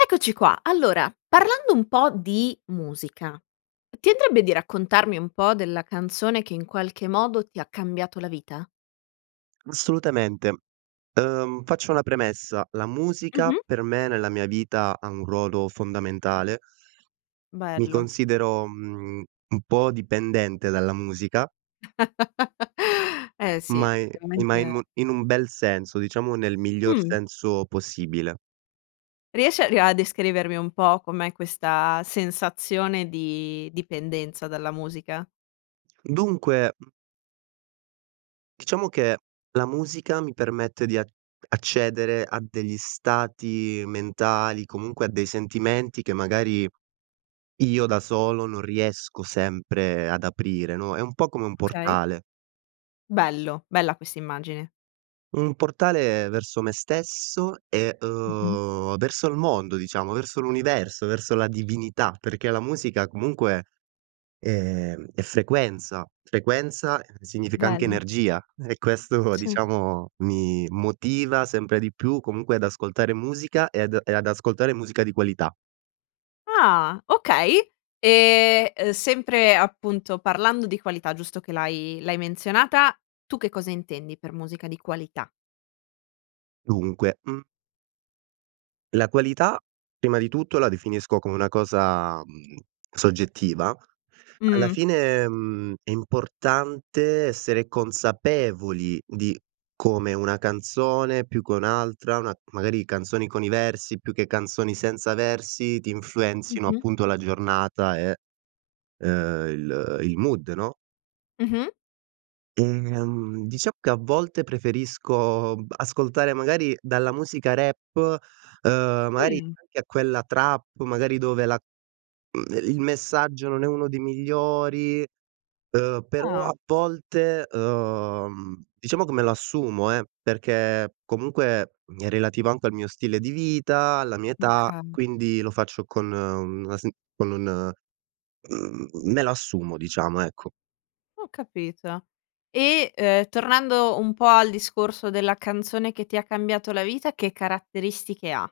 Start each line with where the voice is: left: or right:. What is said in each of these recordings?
left: Eccoci qua, allora, parlando un po' di musica, ti andrebbe di raccontarmi un po' della canzone che, in qualche modo, ti ha cambiato la vita?
right: Assolutamente. Uhm, faccio una premessa: la musica
left: Mh-mh.
right: per me, nella mia vita, ha un ruolo fondamentale. Mi
left: Bello.
right: considero, mhmm, un po' dipendente dalla musica.
left: Eh sì,
right: Ma i ma i
left: chiaramente
right: mu in un bel senso, diciamo, nel miglior
left: Mh.
right: senso possibile.
left: Riesci a ri a descrivermi un po' com'è questa sensazione di dipendenza dalla musica?
right: Dunque diciamo che la musica mi permette di a accedere a degli stati mentali, comunque a dei sentimenti che magari io da solo non riesco sempre ad aprire, no, è un po' come un
left: Okay.
right: portale.
left: Bello, bella quest'immagine.
right: Un portale verso me stesso e,
left: Mh-mh.
right: uhm, verso il mondo, diciamo, verso l'universo, verso la divinità perché la musica, comunque, ehm, è frequenza. Frequenza significa anche
left: Bello.
right: energia e questo,
left: Sì.
right: diciamo, mi motiva sempre di più comunque ad ascoltare musica ed e ad ascoltare musica di qualità.
left: Ah, okay. E, ehm, sempre, appunto, parlando di qualità, giusto che l'hai l'hai menzionata, tu che cosa intendi per musica di qualità?
right: Dunque, mhmm la qualità, prima di tutto, la definisco come una cosa, mhmm, soggettiva. Alla
left: Mh.
right: fine, mhmm, è importante essere consapevoli di come una canzone, più che un'altra, una magari canzoni con i versi più che canzoni senza versi, ti influenzino,
left: Mh-mh.
right: appunto, la giornata, eh, ehm, il il mood, no?
left: Mh-mh.
right: Ehm, diciamo che a volte preferisco b ascoltare magari dalla musica rap, ehm, magari
left: Mh.
right: anche a quella trap, magari dove la ehm, il messaggio non è uno dei migliori, ehm, però,
left: Ah.
right: a volte, ehm, diciamo come l'assumo, eh, perché comunque è relativo anche al mio stile di vita, alla mia età,
left: Okay.
right: quindi lo faccio con una sen con un mhmm, m me la assumo, diciamo, ecco.
left: Ho capito. E, uhm, tornando un po' al discorso della canzone che ti ha cambiato la vita, che caratteristiche ha?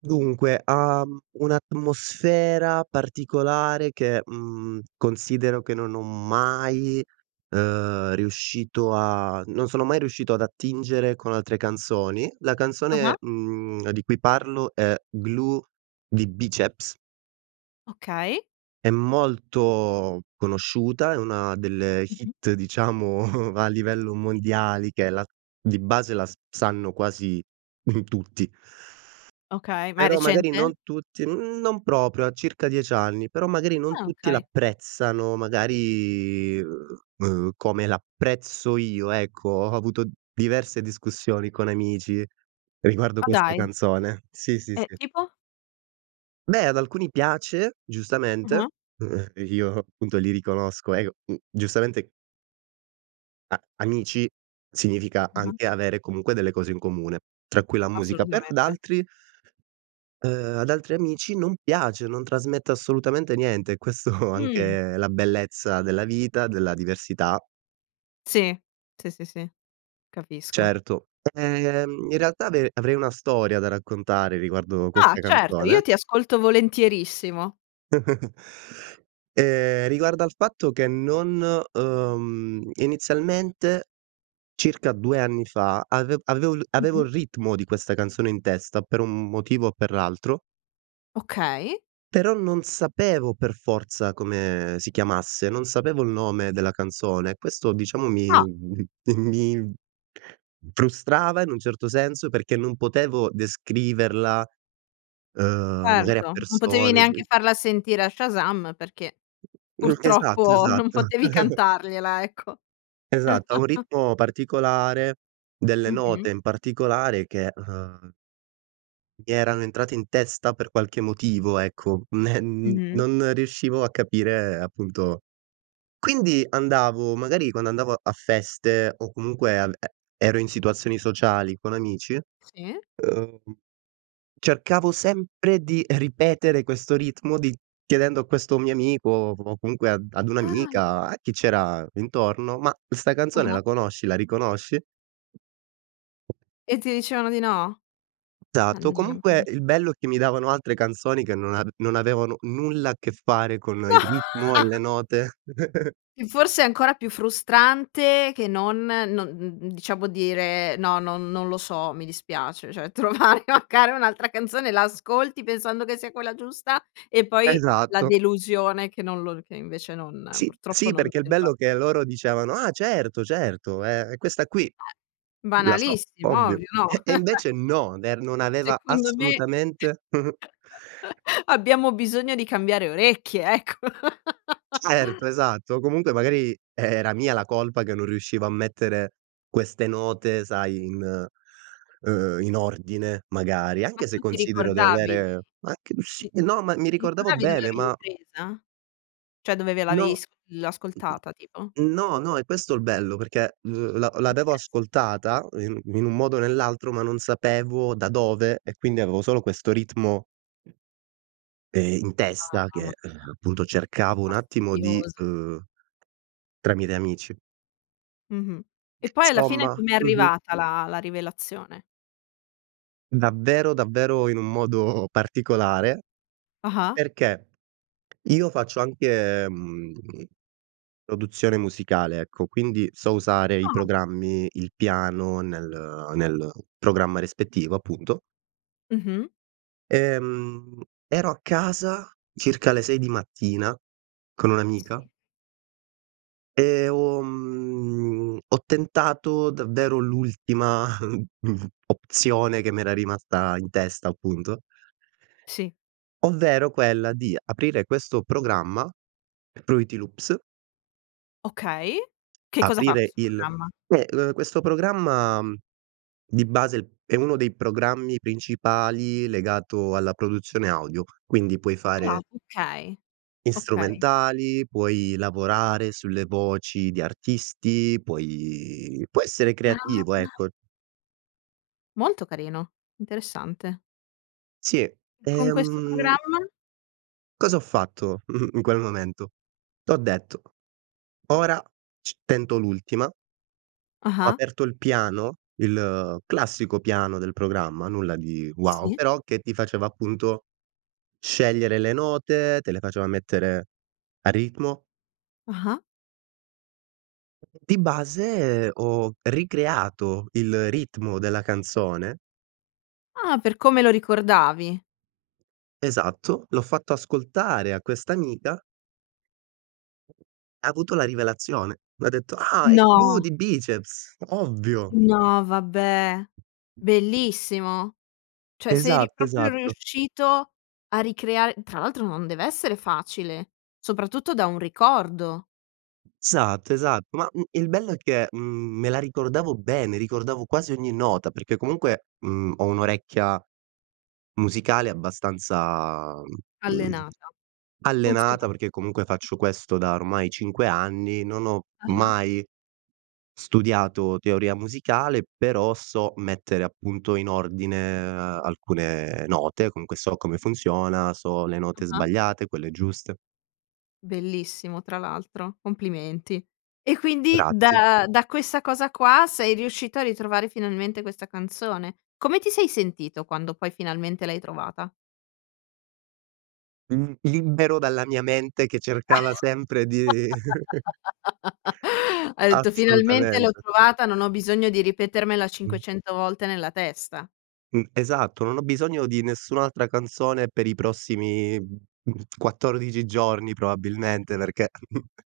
right: Dunque, ha un'atmosfera particolare che, mhmm, considero che non ho mai ehm, riuscito a non sono mai riuscito ad attingere con altre canzoni. La canzone,
left: Ah-ah.
right: mhmm, di cui parlo è Glue di Biceps.
left: Okay.
right: È molto conosciuta, è una delle
left: Mh-mh.
right: hit diciamo, va a livello mondiali che la di base la s sanno quasi tutti.
left: Okay, ma è
right: Però magari
left: recente?
right: non tutti mhmm, non proprio, ha circa 10 anni, però magari non
left: Ah
right: tutti
left: okay.
right: l'apprezzano, magari, uhm, come l'apprezzo io, ecco. Ho avuto diverse discussioni con amici riguardo
left: Ma
right: questa
left: dai.
right: canzone. Sì, sì,
left: Eh,
right: sì.
left: tipo?
right: Beh, ad alcuni piace,
left: Ah-ah.
right: giustamente; io, punto, li riconosco, eh, c mhmm, giustamente a amici significa
left: Ah-ah.
right: anche avere comunque delle cose in comune tra cui la musica. Però ad
left: Assolutamente.
right: altri ehm, ad altri amici non piace, non trasmette assolutamente niente, questo è
left: Mh.
right: anche la bellezza della vita, della diversità.
left: Sì. Sì, sì, sì. Capisco.
right: Certo, ehm, in realtà, avere avrei una storia da raccontare riguardo
left: Ah,
right: questa
left: certo,
right: canzone.
left: io ti ascolto volentierissimo.
right: Ehm, riguardo al fatto che non uhm, inizialmente, circa 2 anni fa, ave avevo il avevo
left: Mh-mh.
right: il ritmo di questa canzone in testa per un motivo o per l'altro.
left: Okay.
right: Però non sapevo per forza come si chiamasse, non sapevo il nome della canzone. Questo diciamo mi
left: Ah.
right: mi frustrava, in un certo senso, perché non potevo descriverla, ehm, magari a
left: Certo, non potevi
right: persone s
left: neanche farla sentire a Shazam perché
right: Mh, esatto,
left: purtroppo non
right: esatto.
left: potevi cantargliela ecco.
right: Esatto, ha un ritmo particolare, delle note,
left: Mh-mh.
right: in particolare, che, ehm mi erano entrate in testa per qualche motivo, ecco, m ehm,
left: Mh-mh.
right: non riuscivo a capire, appunto. Quindi andavo magari quando andavo a feste o comunque ehm e ero in situazioni sociali con amici,
left: Sì?
right: ehm, cercavo sempre di ripetere questo ritmo di chiedendo a questo mio amico o o comunque ad ad
left: Ah.
right: un'amica, a chi c'era intorno: "Ma, 'sta canzone
left: Ah-ah.
right: la conosci, la riconosci?"
left: E ti dicevano di no?
right: Esatto. Comunque
left: Mannaggia.
right: il bello è che mi davano altre canzoni che non a non avevano nulla a che fare con il ritmo e le note.
left: E forse ancora più frustrante che non non n n diciamo dire: "No, non non lo so, mi dispiace", cioè trovare magari un'altra canzone, la ascolti pensando che sia quella giusta e poi la
right: Esatto.
left: delusione che non lo che invece non
right: Sì,
left: purtroppo
right: sì,
left: non
right: perché il
left: c'entra.
right: bello è che loro dicevano: "Ah certo, certo, è è questa qui,
left: Eh.
right: la so,
left: Banalissimo,
right: ovvio."
left: ovvio, no?
right: E e invece no, ver non aveva
left: Secondo me,
right: assolutamente
left: abbiamo bisogno di cambiare orecchie, ecco.
right: Certo, esatto. Comunque magari era mia la colpa che non riuscivo a mettere queste note, sai, in ehm, in ordine, magari,
left: Ma
right: anche se
left: tu ti
right: considero di
left: ricordavi
right: avere anche s
left: ti
right: no, ma mi
left: ti
right: ricordavo
left: ricordavi dove
right: bene,
left: l'avevi
right: ma
left: presa? Cioè dove ve l'avevi
right: No.
left: s l
right: Mh-mh.
left: ascoltata tipo?
right: No, no, è questo il bello perché l l'a
left: Oka
right: l'avevo
left: sì.
right: ascoltata in in un modo o nell'altro, ma non sapevo da dove e quindi avevo solo questo ritmo ehm, in
left: Ah,
right: testa che, eh,
left: mamma mia.
right: appunto,
left: È
right: cercavo un attimo di
left: fastidioso.
right: uhm, tramite amici
left: Mh-mh. E poi alla fine
right: Somma,
left: com'è
right: mh-mh.
left: arrivata la la rivelazione?
right: Davvero, davvero, in un modo particolare
left: Ah-ah.
right: perché io faccio anche, mhmm, produzione musicale, ecco, quindi so usare i
left: Ah.
right: programmi, il piano nel nel programma rispettivo, appunto.
left: Mh-mh.
right: Ehm, ero a casa, circa alle 6 di mattina, con un'amica
left: Sì.
right: e ho mhmm, ho tentato davvero l'ultima opzione che m'era rimasta in testa, appunto
left: Sì.
right: ovvero quella di aprire questo programma, Fruity Loops.
left: Okay, che cosa fa
right: Aprire
left: questo
right: il
left: programma?
right: Eh, uhm, questo programma, mhmm, di base è uno dei programmi principali legato alla produzione audio, quindi, puoi
left: Ah,
right: fare
left: okay.
right: i
left: Okay.
right: strumentali, puoi lavorare sulle voci di artisti, puoi puoi essere creativo,
left: Veramente?
right: ecco.
left: Molto carino, interessante.
right: Sì,
left: Con questo
right: ehm
left: programma?
right: Cosa ho fatto in quel momento? T'ho detto: "Ora c tento l'ultima". Ho
left: Ah-ah.
right: aperto il piano, il classico piano del programma, nulla di wow,
left: Sì.
right: però che ti faceva, appunto, scegliere le note, te le faceva mettere a ritmo.
left: Ah-ah.
right: Di base ho ricreato il ritmo della canzone.
left: Ah, per come lo ricordavi.
right: Esatto. L'ho fatto ascoltare a questa amica Ha avuto la rivelazione. M'ha detto: "Ah, i Glue
left: No.
right: di Bicep, s ovvio!"
left: No, vabbè. Bellissimo. Cioè sei ri
right: Esatt
left: proprio
right: esatto.
left: riuscito a ricreare tra l'altro non deve essere facile, soprattutto da un ricordo.
right: Esatto, esatto. Ma, mhmm, il bello è che, mhmm, me la ricordavo bene, ricordavo quasi ogni nota, perché comunque, mhmm, ho un'orecchia musicale abbastanza, mhmm,
left: Allenata. Funziona
right: allenata, perché comunque faccio questo da ormai 5 anni, non ho
left: Ah-ah.
right: mai studiato teoria musicale, però so mettere, appunto, in ordine alcune note. Comunque, so come funziona, so le note
left: Ah-ah.
right: sbagliate, quelle giuste.
left: Bellissimo tra l'altro, complimenti. E, quindi
right: Grazie.
left: da da questa cosa qua sei riuscito a ritrovare finalmente questa canzone. Come ti sei sentito quando, poi, finalmente l'hai trovata?
right: Mhmm, libero dalla mia mente che cercava sempre di
left: Hai detto: "Finalmente l'ho
right: Assolutamente.
left: trovata, non ho bisogno di ripetermela
right: Mh.
left: 500 volte nella testa."
right: Mh. Esatto. Non ho bisogno di nessun'altra canzone per i prossimi, mhmm, 14 giorni probabilmente, perché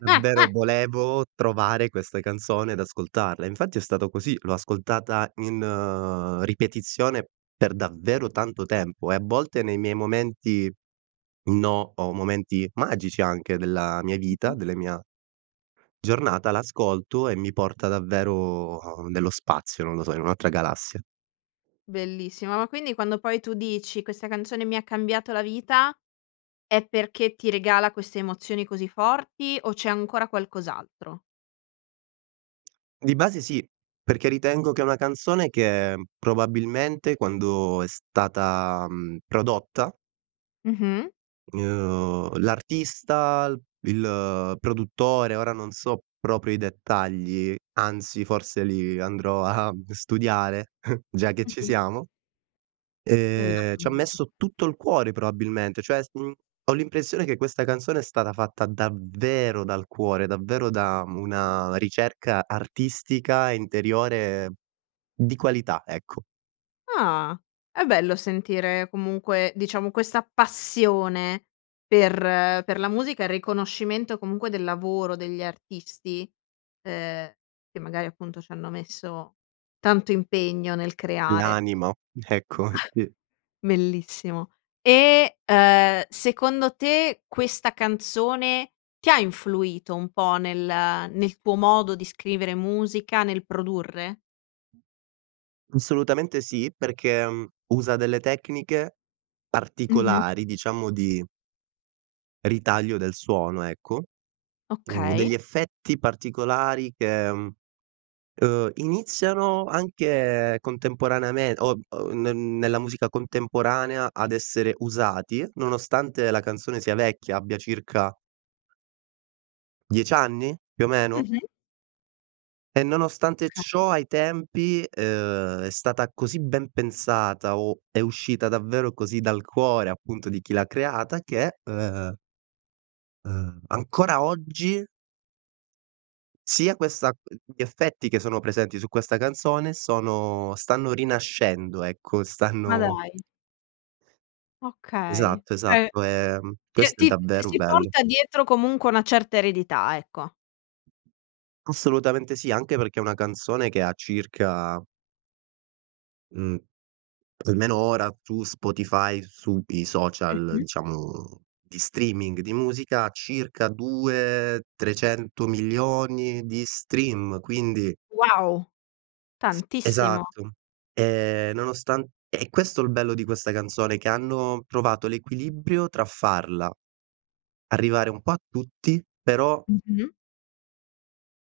right: Mhmm, vero volevo trovare questa canzone ed ascoltarla, e infatti è stato così, l'ho ascoltata in ripetizione per davvero tanto tempo, e a volte nei miei momenti no o momenti magici anche della vita,
left: Mh-mh.
right: delle mia giornata la ascolto e mi porta davvero nello spazio, non lo so, in un'altra galassia.
left: Bellissimo, ma quindi quando, poi, tu dici: "Questa canzone mi cambiato la vita." è perché ti regala queste emozioni così forti, o c'è ancora qualcos'altro?
right: Di base sì, perché ritengo che è una canzone che, mhmm, probabilmente quando è stata, mhmm, prodotta
left: Mh-mh.
right: uhm, l'artista, l il produttore ora non so proprio i dettagli, anzi, forse, lì andrò a, mhmm, studiare, già che ci
left: Mh-mh.
right: siamo,
left: È
right: ehm,
left: arrivato il
right: c'ha
left: momen
right: messo tutto il cuore, probabilmente. Cioè, s mhmm, ho l'impressione che questa canzone è stata fatta davvero dal cuore, davvero da una ricerca artistica interiore di qualità, ecco.
left: Ah! È bello sentire, comunque, diciamo, questa passione per per la musica, e riconoscimento, comunque, del lavoro degli artisti, uhm, che magari, appunto, c'hanno messo tanto impegno nel creare.
right: L'animo, ecco. Sì.
left: Bellissimo. E, uhm, secondo te, questa canzone, ti ha influito un po' nel nel tuo modo di scrivere musica, nel produrre?
right: Assolutamente sì, perché, mhmm, usa delle tecniche
left: Mh-mh.
right: particolari diciamo di ritaglio del suono, ecco, mhmm,
left: Okay.
right: degli effetti particolari che, mhmm, ehm, iniziano anche contemporaneame o o n ne nella musica contemporanea ad essere usati nonostante la canzone sia vecchia, abbia circa 10 anni? Più o meno?
left: Mh-mh.
right: E nonostante
left: Okay.
right: ciò ai tempi, ehm, è stata così ben pensata o è uscita davvero così dal cuore, appunto, di chi l'ha creata che, ehm ehm, ancora oggi sia questa uhm, gli effetti che sono presenti su questa canzone sono stanno rinascendo, ecco,
left: Ma
right: stanno
left: dai! Okay.
right: Esatto,
left: Cioè
right: esatto, ehm,
left: te
right: questo è
left: ti f ti
right: davvero
left: si
right: bello.
left: porta dietro comunque una certa eredità, ecco.
right: Assolutamente sì, anche perché è una canzone che ha circa mhmm, almeno ora su Spotify su i social
left: Mh-mh.
right: diciamo di streaming, di musica circa 2, 300.000.000 di stream; quindi
left: Wow!
right: Sì,
left: Tantissimo.
right: esatto. Ehm, nonostan e questo è il bello di questa canzone che hanno provato l'equilibrio tra farla arrivare un po' a tutti, però
left: Mh-mh.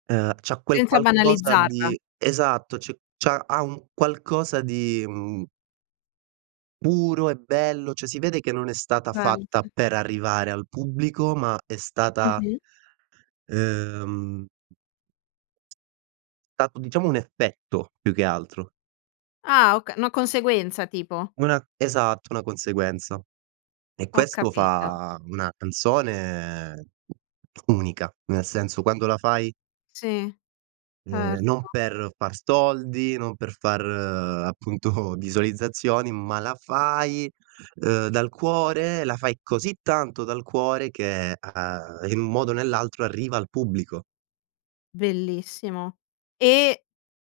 right: ehm, c'ha quel
left: Senza
right: qualcosa
left: banalizzarla.
right: di esatto, c c'ha ha un qualcosa di, mhmm puro e bello, cioè si vede che non è stata fatta
left: [unintelligible]
right: per arrivare al pubblico ma è stata
left: Mh-mh.
right: ehm, stato diciamo un effetto, più che altro.
left: Ah oka una conseguenza tipo.
right: Una esatto, una conseguenza. E
left: Ho
right: questo
left: capito.
right: fa una canzone unica. Nel senso quando la fai
left: Sì.
right: ehm, non
left: Erto.
right: per far soldi, non per far appunto visualizzazioni, ma la fai, ehm, dal cuore, la fai così tanto dal cuore che a a in modo o nell'altro arriva al pubblico.
left: Bellissimo. E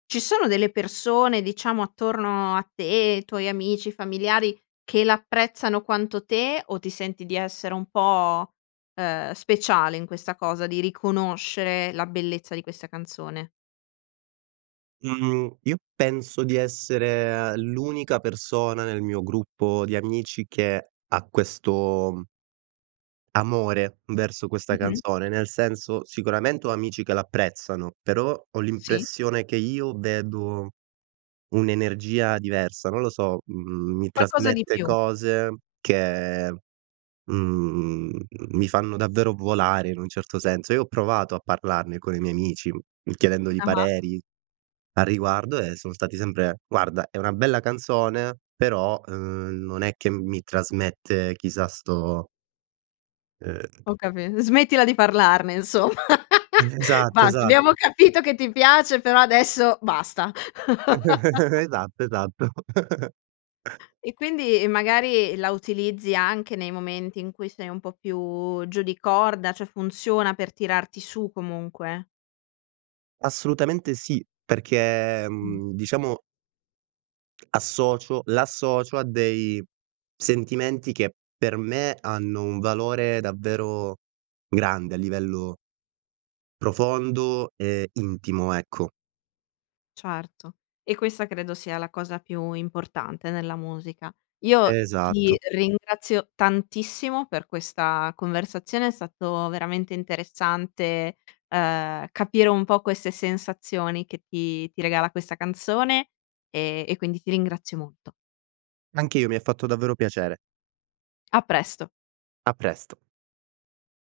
left: ci sono delle persone diciamo attorno a te, tuoi amici, familiari che l'apprezzano quanto te o ti senti di essere un po', ehm, speciale in questa cosa di riconoscere la bellezza di questa canzone?
right: Mhmm, io penso di essere l'unica persona nel mio gruppo di amici che ha questo amore verso questa
left: Mh-mh.
right: canzone, nel senso sicuramente ho amici che l'apprezzano, però ho
left: Sì.
right: l'impressione che io vedo un'energia diversa, non lo so. Mh mhmm, mi
left: Qualcosa di
right: trasmette
left: più.
right: cose che, mhmm, mi fanno davvero volare in un certo senso. Io ho provato a parlarne con i miei amici chiedendogli
left: Ah-ah.
right: pareri a riguardo e son stati sempre: "Guarda, è una bella canzone però, ehm, non è che mi trasmette chissà sto" ehm
left: Ho capi smettila di parlarne insom
right: E esatto,
left: Basta. Abbiamo
right: esatto.
left: capito che ti piace però adesso basta.
right: Esatto, esatto.
left: E quindi magari la utilizzi anche nei momenti in cui sei un po' più giù di corda, cioè funziona per tirarti su comunque.
right: Assolutamente sì, perché,
left: Mh.
right: ehm, diciamo associo l'associo a dei sentimenti che per me hanno un valore davvero grande a livello profondo e intimo, ecco.
left: Certo, e questa credo sia la cosa più importante nella musica. Io
right: Esatto.
left: ti ringrazio tantissimo per questa conversazione, è stato veramente interessante, ehm, capire un po' queste sensazioni che ti ti regala questa canzone e e quindi ti ringrazio molto.
right: Anche io, mi ha fatto davvero piacere.
left: A presto.
right: A presto.